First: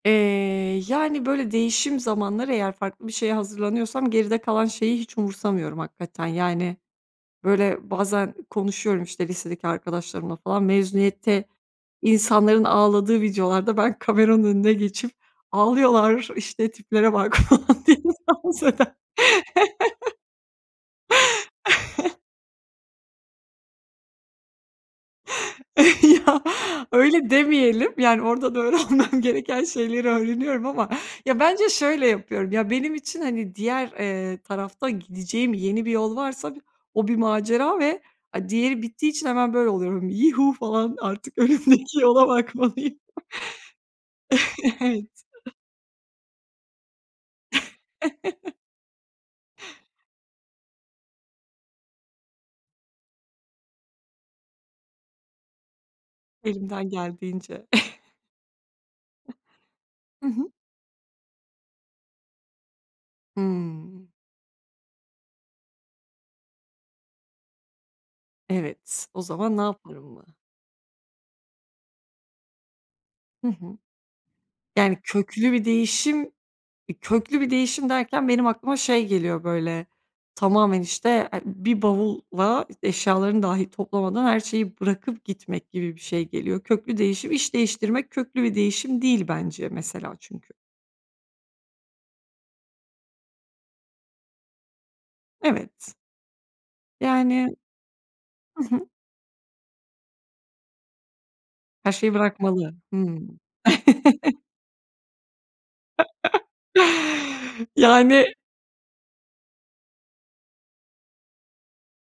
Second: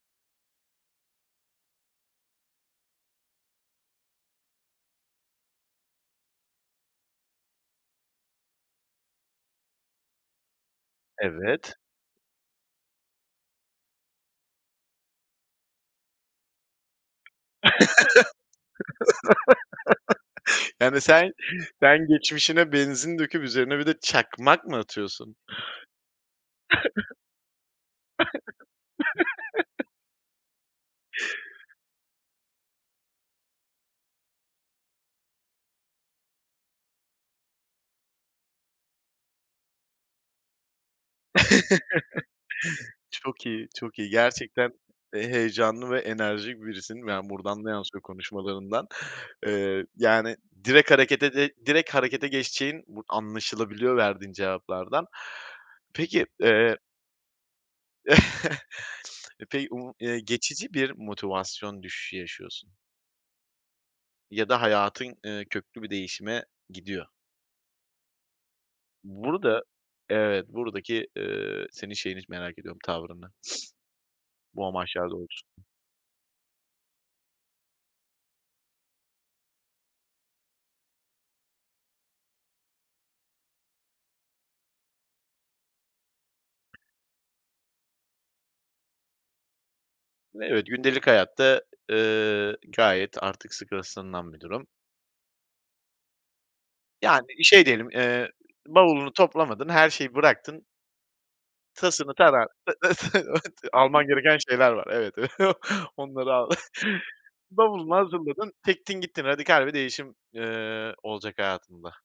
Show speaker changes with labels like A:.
A: Eee, yani, böyle, değişim zamanları eğer farklı bir şeye hazırlanıyorsam geride kalan şeyi hiç umursamıyorum hakikaten, yani, böyle, bazen konuşuyorum, işte, lisedeki arkadaşlarımla falan, mezuniyette
B: Evet.
A: insanların ağladığı videolarda ben kameranın önüne geçip, "Ağlıyorlar, işte, tiplere bak." falan diye insan [unintelligible]
B: Yani, sen sen geçmişine benzin döküp üzerine bir de çakmak mı atıyorsun?
A: Ya, öyle demeyelim, yani, orada da öğrenmem gereken şeyleri öğreniyorum ama, ya, bence şöyle yapıyorum: Ya, benim için, hani, diğer, eee, tarafta gideceğim yeni bir yol varsa bir o bir macera ve, a diğeri bittiği için hemen böyle oluyorum, "Yihu" falan. Artık önümdeki yola bakmalıyım.
B: Çok iyi, çok iyi gerçekten,
A: Evet.
B: eee, heyecanlı ve enerjik birisin. Ya, buradan da yansıyor konuşmalarından, eee, yani, direkt harekete de direkt harekete geçeceğin bur anlaşılabiliyor verdiğin cevaplardan. Peki, eee
A: Elimden geldiğince.
B: Eee, pey u eee,
A: Hı hı.
B: geçici bir motivasyon düşüşü yaşıyorsun.
A: Hımm.
B: Ya da hayatın, eee, köklü bir değişime gidiyor.
A: Evet. O zaman ne
B: Burada
A: yaparım mı?
B: Evet. Buradaki, eee, senin şeyini z merak ediyorum, tavrını.
A: Hı hı.
B: Bu
A: Yani,
B: amaçlar doğrultusu
A: köklü bir değişim eee, köklü bir değişim derken benim aklıma şey geliyor, böyle, tamamen, işte, eee, bir bavulla eşyalarını dahi toplamadan her şeyi bırakıp gitmek gibi bir şey geliyor. Köklü değişim, iş değiştirmek köklü bir değişim değil bence mesela çünkü.
B: Evet, gündelik hayatta, eee, gayet artık sık rastlanılan bir durum.
A: Evet.
B: Yani, i
A: Yani,
B: şey diyelim, eee,
A: hı hı.
B: bavulunu toplamadın, her şeyi bıraktın
A: Her şeyi
B: Tasını tarağı
A: bırakmalı, hımm.
B: Alman gereken şeyler var, evet, onları al. Bavulunu
A: Yani
B: hazırladın, çektin gittin, radikal bir değişim, eee, olacak hayatında.